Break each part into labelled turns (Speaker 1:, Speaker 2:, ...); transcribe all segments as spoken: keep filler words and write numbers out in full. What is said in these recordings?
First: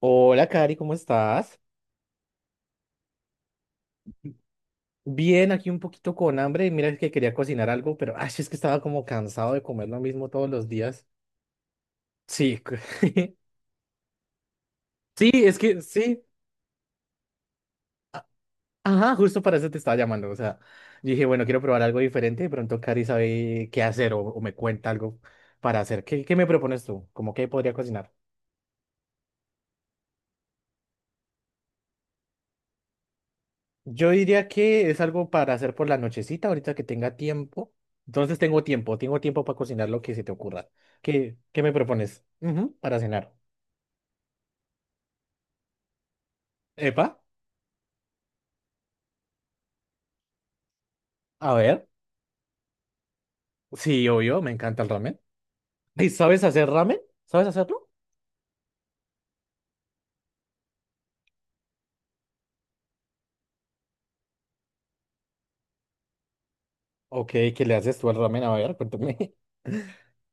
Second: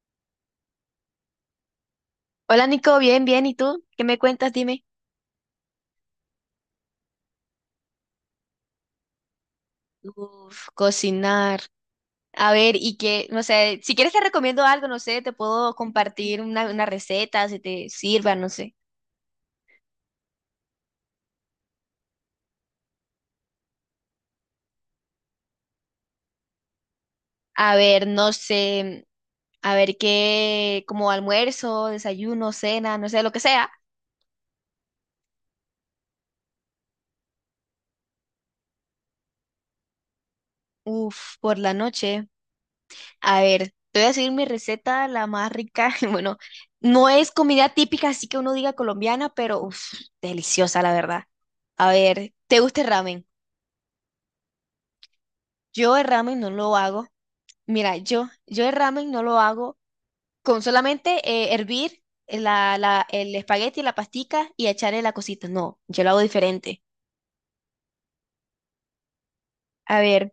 Speaker 1: Hola, Cari, ¿cómo estás?
Speaker 2: Hola Nico, bien, bien. ¿Y tú? ¿Qué me cuentas? Dime.
Speaker 1: Bien, aquí un poquito con hambre. Y mira que quería cocinar algo, pero ay, es que estaba como cansado de comer lo mismo todos
Speaker 2: Uf,
Speaker 1: los días.
Speaker 2: cocinar. A
Speaker 1: Sí,
Speaker 2: ver,
Speaker 1: cu-
Speaker 2: y que, no sé, si quieres te recomiendo algo, no sé,
Speaker 1: sí,
Speaker 2: te
Speaker 1: es
Speaker 2: puedo
Speaker 1: que sí.
Speaker 2: compartir una, una receta, si te sirva, no sé.
Speaker 1: Ajá, justo para eso te estaba llamando. O sea, yo dije, bueno, quiero probar algo diferente. De pronto Cari sabe qué hacer o, o me cuenta algo para hacer. ¿Qué, qué me propones tú? ¿Cómo que podría
Speaker 2: A ver,
Speaker 1: cocinar?
Speaker 2: no sé, a ver qué, como almuerzo, desayuno, cena, no sé, lo que sea.
Speaker 1: Yo diría que es algo para hacer por la nochecita, ahorita que tenga tiempo. Entonces tengo tiempo, tengo tiempo para cocinar lo que se te ocurra. ¿Qué,
Speaker 2: Uf, por
Speaker 1: qué me
Speaker 2: la
Speaker 1: propones?
Speaker 2: noche.
Speaker 1: Ujú, para cenar.
Speaker 2: A ver, te voy a decir mi receta, la más rica. Bueno,
Speaker 1: Epa,
Speaker 2: no es comida típica, así que uno diga colombiana, pero uf, deliciosa, la verdad.
Speaker 1: a ver.
Speaker 2: A ver, ¿te gusta el ramen?
Speaker 1: Sí, obvio, me encanta el ramen.
Speaker 2: Yo el
Speaker 1: ¿Y
Speaker 2: ramen
Speaker 1: sabes
Speaker 2: no
Speaker 1: hacer
Speaker 2: lo
Speaker 1: ramen?
Speaker 2: hago.
Speaker 1: ¿Sabes hacerlo?
Speaker 2: Mira, yo, yo el ramen no lo hago con solamente eh, hervir la, la, el espagueti, la pastica y echarle la cosita. No, yo lo hago diferente.
Speaker 1: Ok, ¿qué le haces tú al ramen? A ver, cuéntame.
Speaker 2: A ver,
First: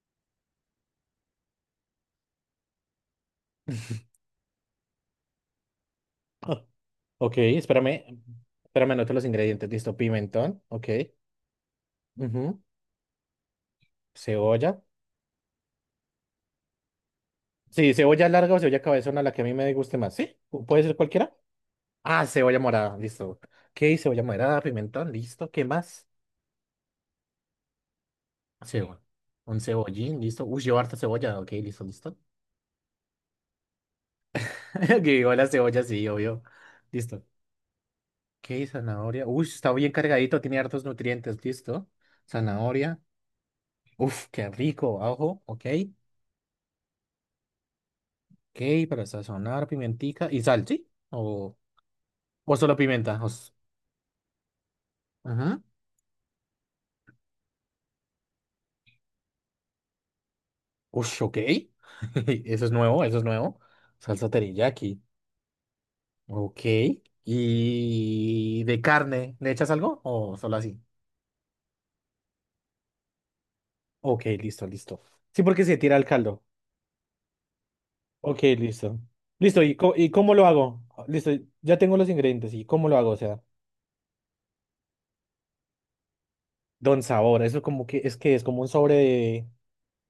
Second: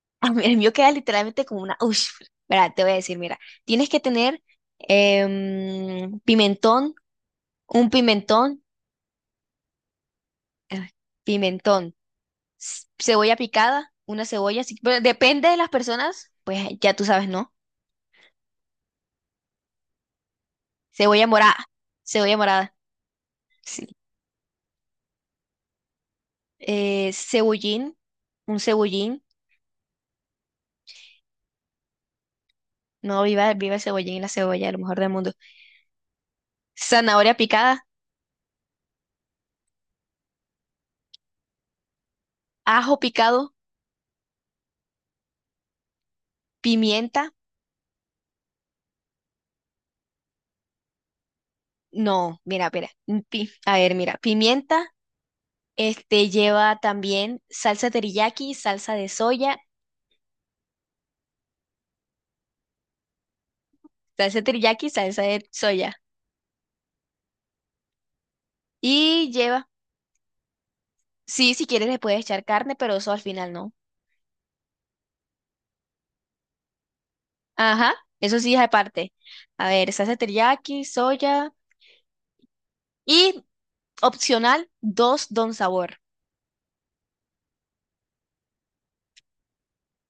Speaker 2: a mí- el mío queda literalmente como una... Ush, mira, te voy a decir, mira, tienes que tener em,
Speaker 1: Ah,
Speaker 2: pimentón,
Speaker 1: ok,
Speaker 2: un
Speaker 1: espérame.
Speaker 2: pimentón,
Speaker 1: Espérame, anoto los ingredientes. Listo, pimentón. Ok.
Speaker 2: eh, pimentón,
Speaker 1: Ujú,
Speaker 2: c- cebolla picada, una cebolla, sí,
Speaker 1: cebolla.
Speaker 2: bueno, depende de las personas, pues ya tú sabes, ¿no?
Speaker 1: Sí, cebolla larga o cebolla cabezona, la que a mí me guste más. ¿Sí? ¿Pu- ¿Puede ser
Speaker 2: Cebolla
Speaker 1: cualquiera?
Speaker 2: morada,
Speaker 1: Ah,
Speaker 2: cebolla
Speaker 1: cebolla
Speaker 2: morada.
Speaker 1: morada. Listo. Ok,
Speaker 2: Sí,
Speaker 1: cebolla morada, pimentón. Listo. ¿Qué más?
Speaker 2: eh, cebollín, un
Speaker 1: Cebolla.
Speaker 2: cebollín,
Speaker 1: Un cebollín. Listo. Uy, llevo harta cebolla. Ok, listo, listo.
Speaker 2: no, viva, viva el cebollín y la cebolla, lo mejor del
Speaker 1: Que
Speaker 2: mundo.
Speaker 1: viva la cebolla, sí, obvio. Listo.
Speaker 2: Zanahoria picada,
Speaker 1: Ok, zanahoria. Uy, está bien cargadito, tiene hartos nutrientes, listo.
Speaker 2: ajo
Speaker 1: Zanahoria.
Speaker 2: picado,
Speaker 1: Uf, qué rico, ajo, ok.
Speaker 2: pimienta.
Speaker 1: Ok, para sazonar, pimentica y sal, ¿sí? O,
Speaker 2: No,
Speaker 1: o
Speaker 2: mira,
Speaker 1: solo
Speaker 2: mira, mm,
Speaker 1: pimienta, o
Speaker 2: pi-
Speaker 1: s-
Speaker 2: a ver, mira, pimienta,
Speaker 1: ajá.
Speaker 2: este lleva también salsa teriyaki, salsa de soya,
Speaker 1: Ush, ok. Eso es nuevo, eso es nuevo. Salsa
Speaker 2: salsa teriyaki,
Speaker 1: teriyaki.
Speaker 2: salsa de soya.
Speaker 1: Ok. ¿Y de
Speaker 2: Y
Speaker 1: carne? ¿Le echas
Speaker 2: lleva,
Speaker 1: algo o solo así?
Speaker 2: sí, si quieres le puedes echar carne, pero eso al final no.
Speaker 1: Ok, listo, listo. Sí, porque se tira el caldo.
Speaker 2: Ajá, eso
Speaker 1: Ok,
Speaker 2: sí es
Speaker 1: listo.
Speaker 2: aparte.
Speaker 1: Listo,
Speaker 2: A
Speaker 1: ¿y,
Speaker 2: ver,
Speaker 1: co- y
Speaker 2: salsa
Speaker 1: cómo lo hago?
Speaker 2: teriyaki,
Speaker 1: Listo,
Speaker 2: soya
Speaker 1: ya tengo los ingredientes. ¿Y cómo lo hago? O sea.
Speaker 2: y opcional, dos don sabor.
Speaker 1: Don Sabor, eso como que es que es como un sobre de,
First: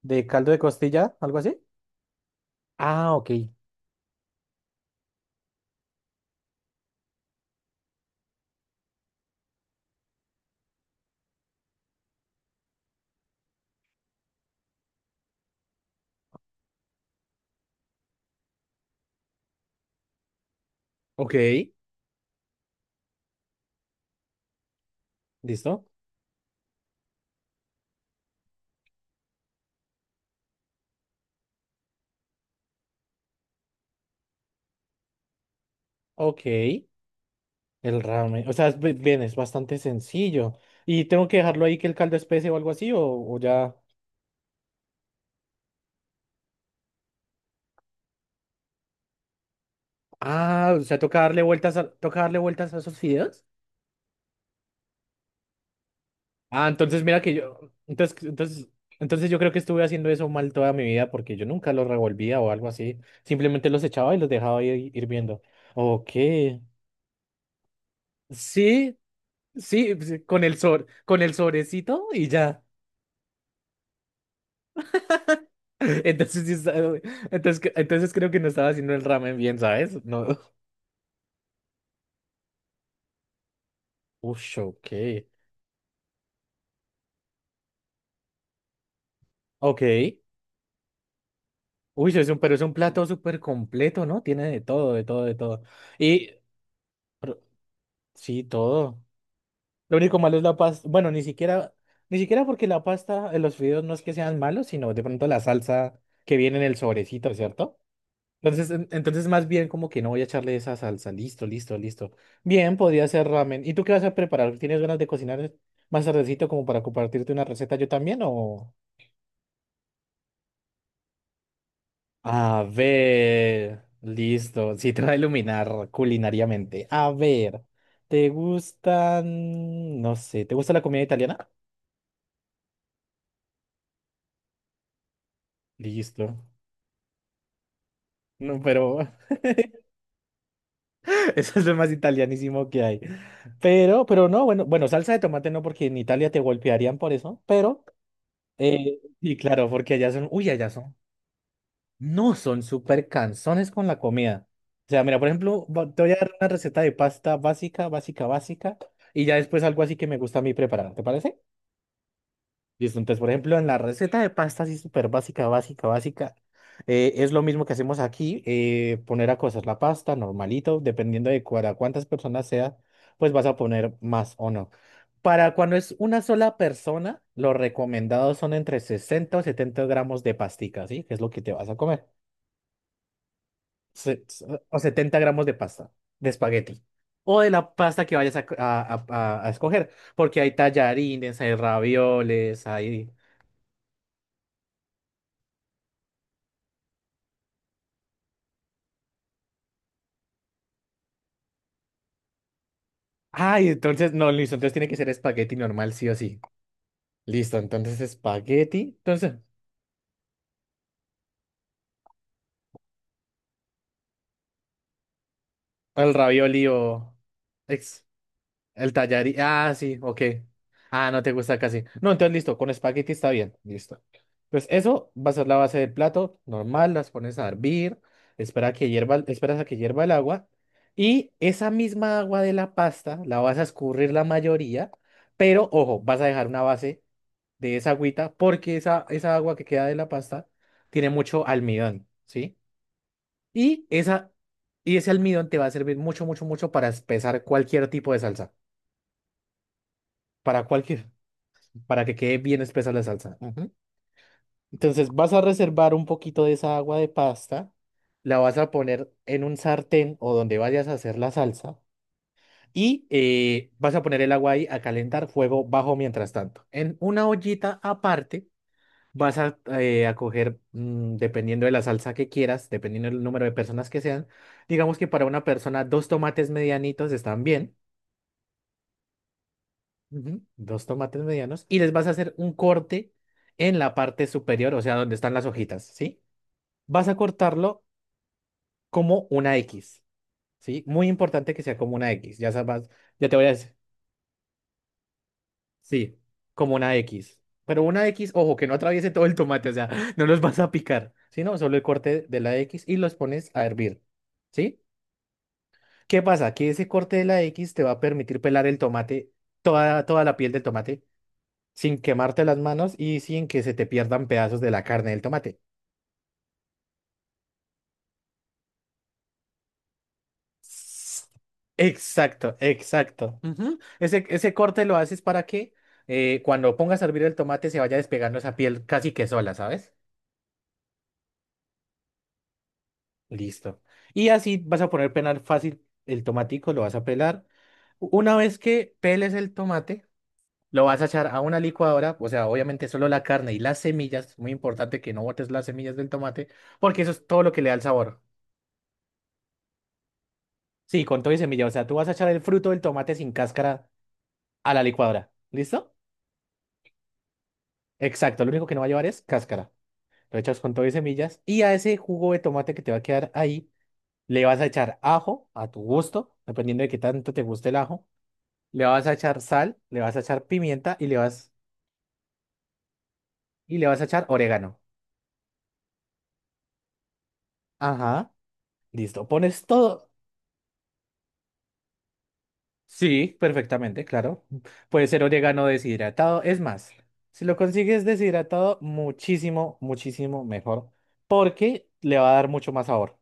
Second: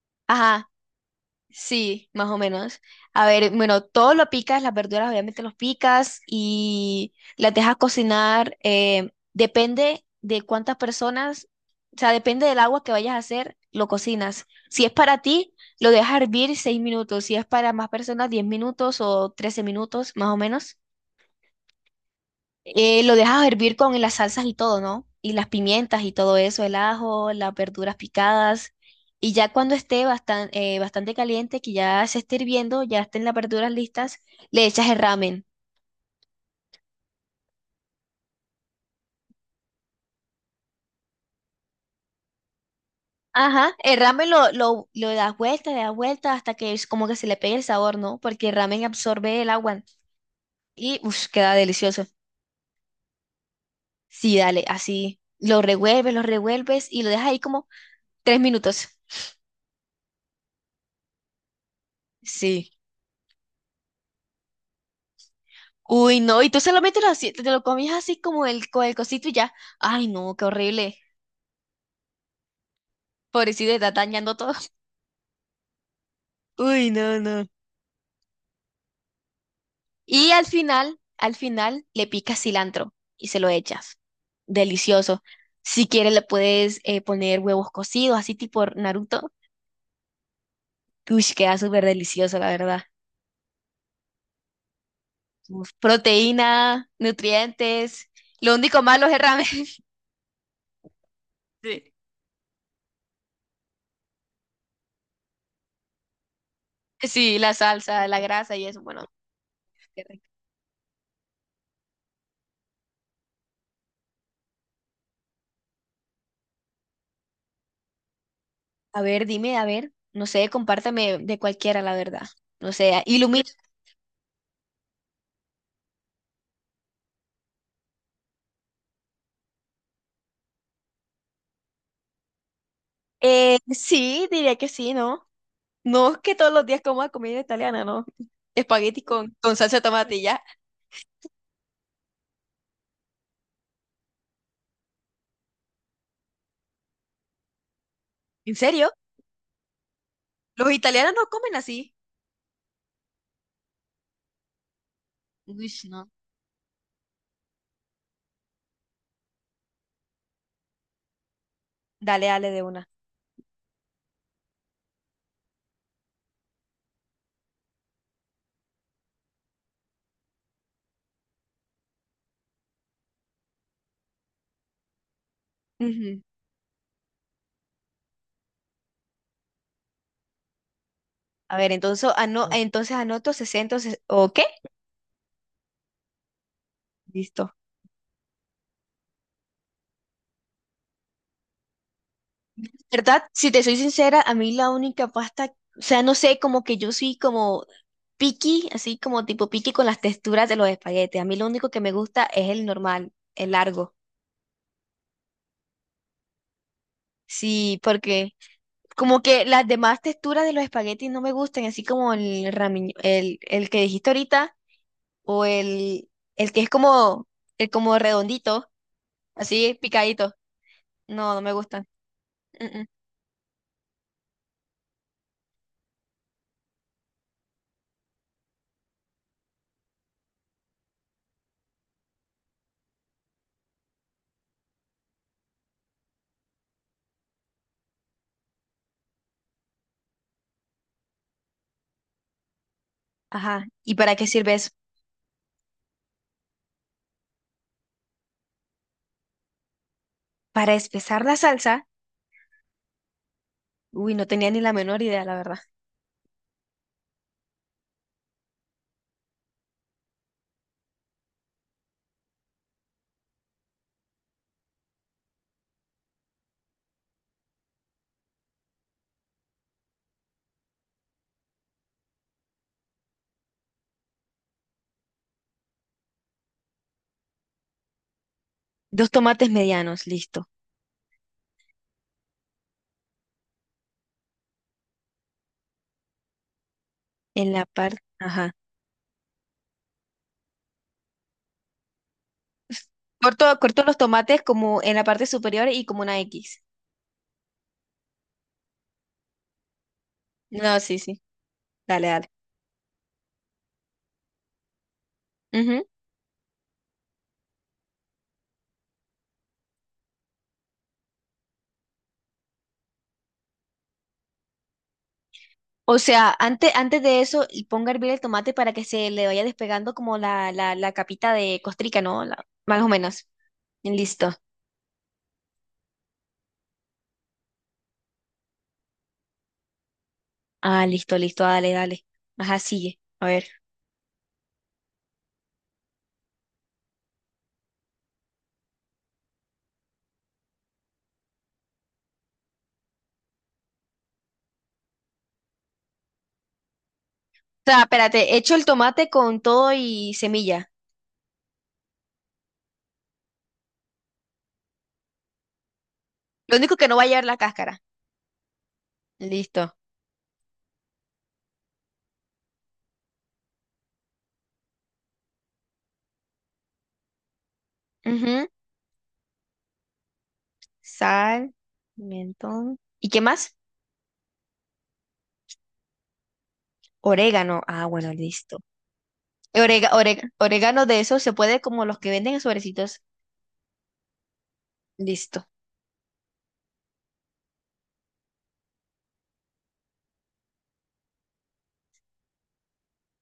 Speaker 1: de caldo de
Speaker 2: Ajá.
Speaker 1: costilla, algo así.
Speaker 2: Sí, más o menos.
Speaker 1: Ah,
Speaker 2: A
Speaker 1: ok.
Speaker 2: ver, bueno, todo lo picas, las verduras obviamente los picas y las dejas cocinar. eh, depende de cuántas personas, o sea, depende del agua que vayas a hacer, lo cocinas. Si es para ti, lo dejas hervir seis minutos. Si es para más personas, diez minutos o trece minutos, más o menos.
Speaker 1: Ok,
Speaker 2: Eh, lo dejas hervir con las salsas y todo, ¿no? Y las
Speaker 1: listo.
Speaker 2: pimientas y todo eso, el ajo, las verduras picadas. Y ya cuando esté bastan- eh, bastante caliente, que ya se esté hirviendo, ya estén las verduras listas, le echas el ramen.
Speaker 1: Ok, el ramen. O sea, es bi- bien, es bastante sencillo. ¿Y tengo que dejarlo ahí que el caldo espese o algo así? ¿O, o
Speaker 2: Ajá,
Speaker 1: ya?
Speaker 2: el ramen lo, lo, lo das vuelta, le das vuelta hasta que es como que se le pegue el sabor, ¿no? Porque el ramen absorbe el agua
Speaker 1: Ah, o sea,
Speaker 2: y
Speaker 1: toca
Speaker 2: uff,
Speaker 1: darle
Speaker 2: queda
Speaker 1: vueltas a,
Speaker 2: delicioso.
Speaker 1: toca darle vueltas a esos fideos.
Speaker 2: Sí, dale, así. Lo revuelves, lo
Speaker 1: Ah,
Speaker 2: revuelves y
Speaker 1: entonces
Speaker 2: lo
Speaker 1: mira
Speaker 2: dejas
Speaker 1: que
Speaker 2: ahí
Speaker 1: yo.
Speaker 2: como
Speaker 1: Entonces,
Speaker 2: tres
Speaker 1: entonces,
Speaker 2: minutos.
Speaker 1: entonces yo creo que estuve haciendo eso mal toda mi vida porque yo nunca los revolvía o algo
Speaker 2: Sí.
Speaker 1: así. Simplemente los echaba y los dejaba ahí hirviendo. Ok.
Speaker 2: Uy, no, y tú solamente lo, así- te lo comías así como el, con el
Speaker 1: Sí,
Speaker 2: cosito y ya.
Speaker 1: sí, pues,
Speaker 2: Ay,
Speaker 1: sí,
Speaker 2: no,
Speaker 1: con
Speaker 2: qué
Speaker 1: el sor
Speaker 2: horrible.
Speaker 1: con el sobrecito y ya.
Speaker 2: Pobrecito, está dañando todo.
Speaker 1: Entonces, sí está-
Speaker 2: Uy, no, no.
Speaker 1: entonces, que- entonces creo que no estaba haciendo el ramen bien, ¿sabes? No.
Speaker 2: Y al final, al final, le picas cilantro y se lo echas.
Speaker 1: Uy, ok.
Speaker 2: Delicioso. Si quieres, le puedes eh, poner huevos cocidos, así tipo Naruto.
Speaker 1: Ok.
Speaker 2: Uy, queda súper
Speaker 1: Uy, es un,
Speaker 2: delicioso, la
Speaker 1: pero es un
Speaker 2: verdad.
Speaker 1: plato súper completo, ¿no? Tiene de todo, de todo, de todo.
Speaker 2: Uf,
Speaker 1: Y
Speaker 2: proteína,
Speaker 1: pero-
Speaker 2: nutrientes.
Speaker 1: sí,
Speaker 2: Lo único
Speaker 1: todo.
Speaker 2: malo es el ramen.
Speaker 1: Lo único malo es la pasta. Bueno, ni siquiera,
Speaker 2: Sí.
Speaker 1: ni siquiera porque la pasta, eh, los fideos no es que sean malos, sino de pronto la salsa que viene en el sobrecito,
Speaker 2: Sí, la
Speaker 1: ¿cierto?
Speaker 2: salsa, la grasa y
Speaker 1: Entonces,
Speaker 2: eso.
Speaker 1: en-
Speaker 2: Bueno,
Speaker 1: entonces más bien como que no voy a echarle esa salsa. Listo, listo, listo. Bien, podría ser ramen. ¿Y tú qué vas a preparar? ¿Tienes ganas de cocinar más tardecito como para compartirte una receta yo también o...?
Speaker 2: a ver, dime, a ver, no sé, compárteme de cualquiera, la verdad.
Speaker 1: A
Speaker 2: No sé, ilumina.
Speaker 1: ver, listo. Sí, te va a iluminar culinariamente. A ver, ¿te gustan, no sé, ¿te gusta la comida italiana?
Speaker 2: Eh, sí, diría que sí, ¿no? No es que
Speaker 1: Listo.
Speaker 2: todos los días coma comida italiana, ¿no?
Speaker 1: No, pero
Speaker 2: Espagueti con, con salsa de tomate y ya.
Speaker 1: eso es lo más italianísimo que hay. Pero, pero no, bueno, bueno, salsa de tomate no, porque en Italia te golpearían por eso, pero...
Speaker 2: ¿En serio?
Speaker 1: Eh, y claro, porque allá son, uy, allá
Speaker 2: Los
Speaker 1: son,
Speaker 2: italianos no comen así.
Speaker 1: no son súper cansones con la comida. O sea, mira, por ejemplo,
Speaker 2: Uy,
Speaker 1: va- te
Speaker 2: no.
Speaker 1: voy a dar una receta de pasta básica, básica, básica, y ya después algo así que me gusta a mí preparar, ¿te parece?
Speaker 2: Dale, dale de una.
Speaker 1: Listo, entonces, por ejemplo, en la receta de pasta, así súper básica, básica, básica, eh, es lo mismo que hacemos aquí, eh, poner a cocer la pasta, normalito, dependiendo de cuara- cuántas personas sea, pues vas a poner más o no. Para cuando es
Speaker 2: Ujú.
Speaker 1: una sola persona, lo recomendado son entre sesenta o setenta gramos de pastica, ¿sí? Que es lo que te
Speaker 2: A
Speaker 1: vas
Speaker 2: ver,
Speaker 1: a comer.
Speaker 2: entonces, ano- entonces anoto sesenta ses-
Speaker 1: Se-
Speaker 2: o qué.
Speaker 1: se- o setenta gramos de pasta, de espagueti. O de
Speaker 2: Listo.
Speaker 1: la pasta que vayas a, a a- a- a escoger, porque hay tallarines, hay ravioles, hay...
Speaker 2: ¿Verdad? Si te soy sincera, a mí la única pasta, o sea, no sé, como que yo soy como Piqui, así como tipo piqui con las texturas de los espaguetes. A mí lo único que me gusta es el normal, el
Speaker 1: Ay,
Speaker 2: largo.
Speaker 1: entonces, no, listo, entonces tiene que ser espagueti normal, sí o sí. Listo,
Speaker 2: Sí,
Speaker 1: entonces
Speaker 2: porque
Speaker 1: espagueti.
Speaker 2: como
Speaker 1: Entonces,
Speaker 2: que las demás texturas de los espaguetis no me gustan, así como el rami- el, el que dijiste ahorita, o el,
Speaker 1: el
Speaker 2: el que
Speaker 1: ravioli
Speaker 2: es
Speaker 1: o...
Speaker 2: como, el como
Speaker 1: ex-
Speaker 2: redondito,
Speaker 1: el tallarín. Ah,
Speaker 2: así
Speaker 1: sí, ok.
Speaker 2: picadito.
Speaker 1: Ah, no te
Speaker 2: No, no me
Speaker 1: gusta casi.
Speaker 2: gustan.
Speaker 1: No, entonces listo, con
Speaker 2: Mm, mm.
Speaker 1: espagueti está bien. Listo. Pues eso va a ser la base del plato. Normal, las pones a hervir. Espera a que hierva, esperas a que hierva el agua. Y esa misma agua de la pasta la vas a escurrir la mayoría. Pero ojo, vas a dejar una base de esa agüita porque esa, esa agua que queda de la pasta tiene mucho almidón, ¿sí?
Speaker 2: Ajá.
Speaker 1: Y,
Speaker 2: ¿Y para qué
Speaker 1: esa,
Speaker 2: sirve eso?
Speaker 1: y ese almidón te va a servir mucho, mucho, mucho para espesar cualquier tipo de salsa para,
Speaker 2: Para
Speaker 1: cualquier,
Speaker 2: espesar la salsa.
Speaker 1: para que quede bien espesa la salsa. Ujú.
Speaker 2: Uy, no tenía ni la menor
Speaker 1: Entonces
Speaker 2: idea,
Speaker 1: vas
Speaker 2: la
Speaker 1: a
Speaker 2: verdad.
Speaker 1: reservar un poquito de esa agua de pasta, la vas a poner en un sartén o donde vayas a hacer la salsa y eh, vas a poner el agua ahí a calentar fuego bajo mientras tanto. En una ollita aparte vas a, eh, a coger, mm, dependiendo de la salsa que quieras, dependiendo del número de personas que sean, digamos que para una persona dos tomates medianitos están bien.
Speaker 2: Dos tomates medianos, listo.
Speaker 1: Ujú, dos tomates medianos y les vas a hacer un corte en la parte superior, o sea, donde están las hojitas, ¿sí? Vas a
Speaker 2: En la
Speaker 1: cortarlo
Speaker 2: parte, ajá.
Speaker 1: como una X, ¿sí? Muy importante que sea como una X, ya sabes, ya te voy a
Speaker 2: Corto,
Speaker 1: decir,
Speaker 2: corto los tomates como en la parte superior y como
Speaker 1: sí,
Speaker 2: una X.
Speaker 1: como una X. Pero una X, ojo, que no atraviese todo el tomate, o sea, no los vas a
Speaker 2: No, sí,
Speaker 1: picar,
Speaker 2: sí.
Speaker 1: sino solo el
Speaker 2: Dale,
Speaker 1: corte
Speaker 2: dale.
Speaker 1: de la X y los pones a hervir, ¿sí?
Speaker 2: Ujú.
Speaker 1: ¿Qué pasa? Que ese corte de la X te va a permitir pelar el tomate, toda, toda la piel del tomate sin quemarte las manos y sin que se te pierdan pedazos de la carne del tomate.
Speaker 2: O sea, antes, antes de eso, y ponga a hervir el tomate para que se le vaya despegando como la, la, la
Speaker 1: S-
Speaker 2: capita de costrica, ¿no? La-
Speaker 1: exacto,
Speaker 2: más o menos.
Speaker 1: exacto. Ujú. Ese,
Speaker 2: Listo.
Speaker 1: ese corte lo haces para que eh, cuando pongas a hervir el tomate se vaya despegando esa piel casi que sola, ¿sabes?
Speaker 2: Ah, listo, listo. Dale, dale. Ajá, sigue. A ver.
Speaker 1: Listo. Y así vas a poner pelar fácil el tomatico, lo vas a pelar. Una vez que peles el tomate, lo vas a echar a una licuadora, o sea, obviamente solo la carne y las semillas, muy importante que no botes las semillas del tomate, porque eso es todo lo que
Speaker 2: O
Speaker 1: le da el
Speaker 2: sea,
Speaker 1: sabor.
Speaker 2: espérate, echo el tomate con todo y semilla.
Speaker 1: Sí, con todo y semilla. O sea, tú vas a echar el fruto del tomate sin cáscara a la licuadora. ¿Listo?
Speaker 2: Lo único que no va a llevar la cáscara.
Speaker 1: Exacto. Lo único que no va a llevar es cáscara.
Speaker 2: Listo.
Speaker 1: Lo echas con todo y semillas. Y a ese jugo de tomate que te va a quedar ahí, le vas a echar ajo a tu gusto, dependiendo de qué tanto te guste el ajo.
Speaker 2: Ujú.
Speaker 1: Le vas a echar sal, le vas a echar pimienta y le vas,
Speaker 2: Sal, pimentón. ¿Y qué más?
Speaker 1: y le vas a echar orégano.
Speaker 2: Orégano. Ah, bueno,
Speaker 1: Ajá.
Speaker 2: listo.
Speaker 1: Listo. Pones
Speaker 2: Orega,
Speaker 1: todo,
Speaker 2: orega- orégano de esos se puede como los que venden en sobrecitos.
Speaker 1: sí, perfectamente, claro. Puede ser
Speaker 2: Listo,
Speaker 1: orégano deshidratado. Es más, si lo consigues deshidratado, muchísimo, muchísimo mejor, porque le va a dar mucho más sabor.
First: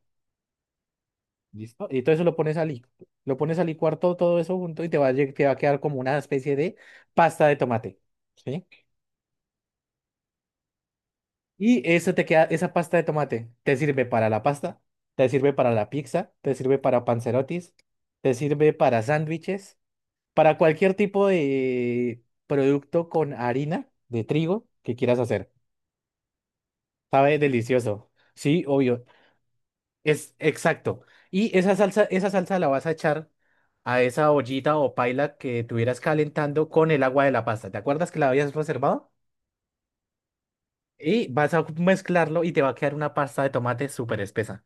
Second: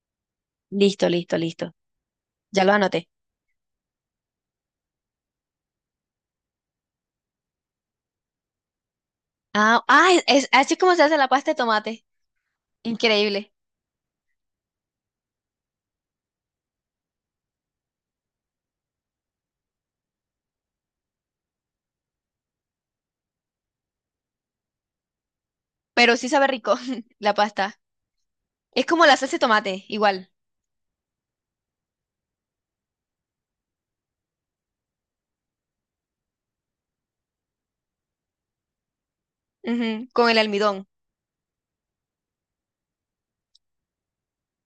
Speaker 2: listo, listo, listo.
Speaker 1: ¿Listo? Y todo eso lo pones
Speaker 2: Ya
Speaker 1: a
Speaker 2: lo
Speaker 1: licuar.
Speaker 2: anoté.
Speaker 1: Lo pones a licuar todo, todo eso junto y te va a, lle- te va a quedar como una especie de pasta de tomate. ¿Sí?
Speaker 2: Ah, ah, es, es así como se hace la pasta de
Speaker 1: Y
Speaker 2: tomate.
Speaker 1: eso te queda, esa pasta de tomate
Speaker 2: Increíble.
Speaker 1: te sirve para la pasta, te sirve para la pizza, te sirve para panzerotis, te sirve para sándwiches. Para cualquier tipo de producto con harina de trigo que quieras hacer.
Speaker 2: Pero sí sabe rico la
Speaker 1: Sabe
Speaker 2: pasta.
Speaker 1: delicioso. Sí,
Speaker 2: Es
Speaker 1: obvio.
Speaker 2: como la salsa de tomate, igual.
Speaker 1: Es exacto. Y esa salsa, esa salsa la vas a echar a esa ollita o paila que tuvieras calentando con el agua de la pasta. ¿Te acuerdas que la habías reservado?
Speaker 2: Ujú, con el almidón.
Speaker 1: Y vas a mezclarlo y te va a quedar una pasta de tomate súper espesa.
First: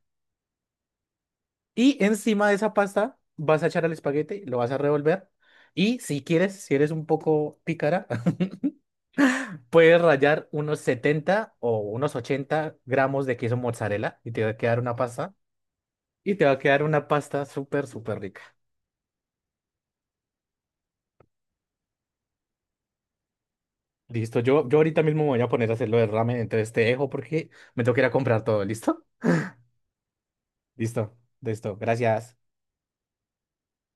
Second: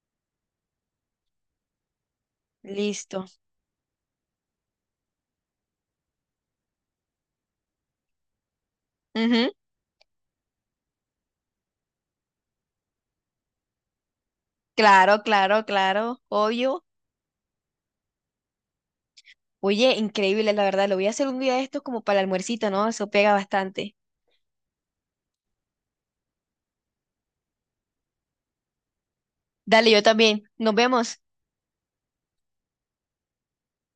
Speaker 1: Y encima de esa pasta
Speaker 2: Listo.
Speaker 1: vas a echar el espagueti, lo vas a revolver. Y si quieres, si eres un poco pícara,
Speaker 2: Ujú,
Speaker 1: puedes rallar unos setenta o unos ochenta gramos de queso mozzarella y te va a quedar una
Speaker 2: claro,
Speaker 1: pasta.
Speaker 2: claro, claro.
Speaker 1: Y te va a quedar
Speaker 2: Obvio.
Speaker 1: una pasta súper, súper rica.
Speaker 2: Oye, increíble, la verdad. Lo voy a hacer un día de estos como para el almuercito, ¿no? Eso pega bastante.
Speaker 1: Listo, yo, yo ahorita mismo me voy a poner a hacer lo del ramen, entonces te dejo porque me tengo que ir a comprar todo. ¿Listo?
Speaker 2: Dale, yo también. Nos
Speaker 1: Listo,
Speaker 2: vemos.
Speaker 1: listo. Gracias.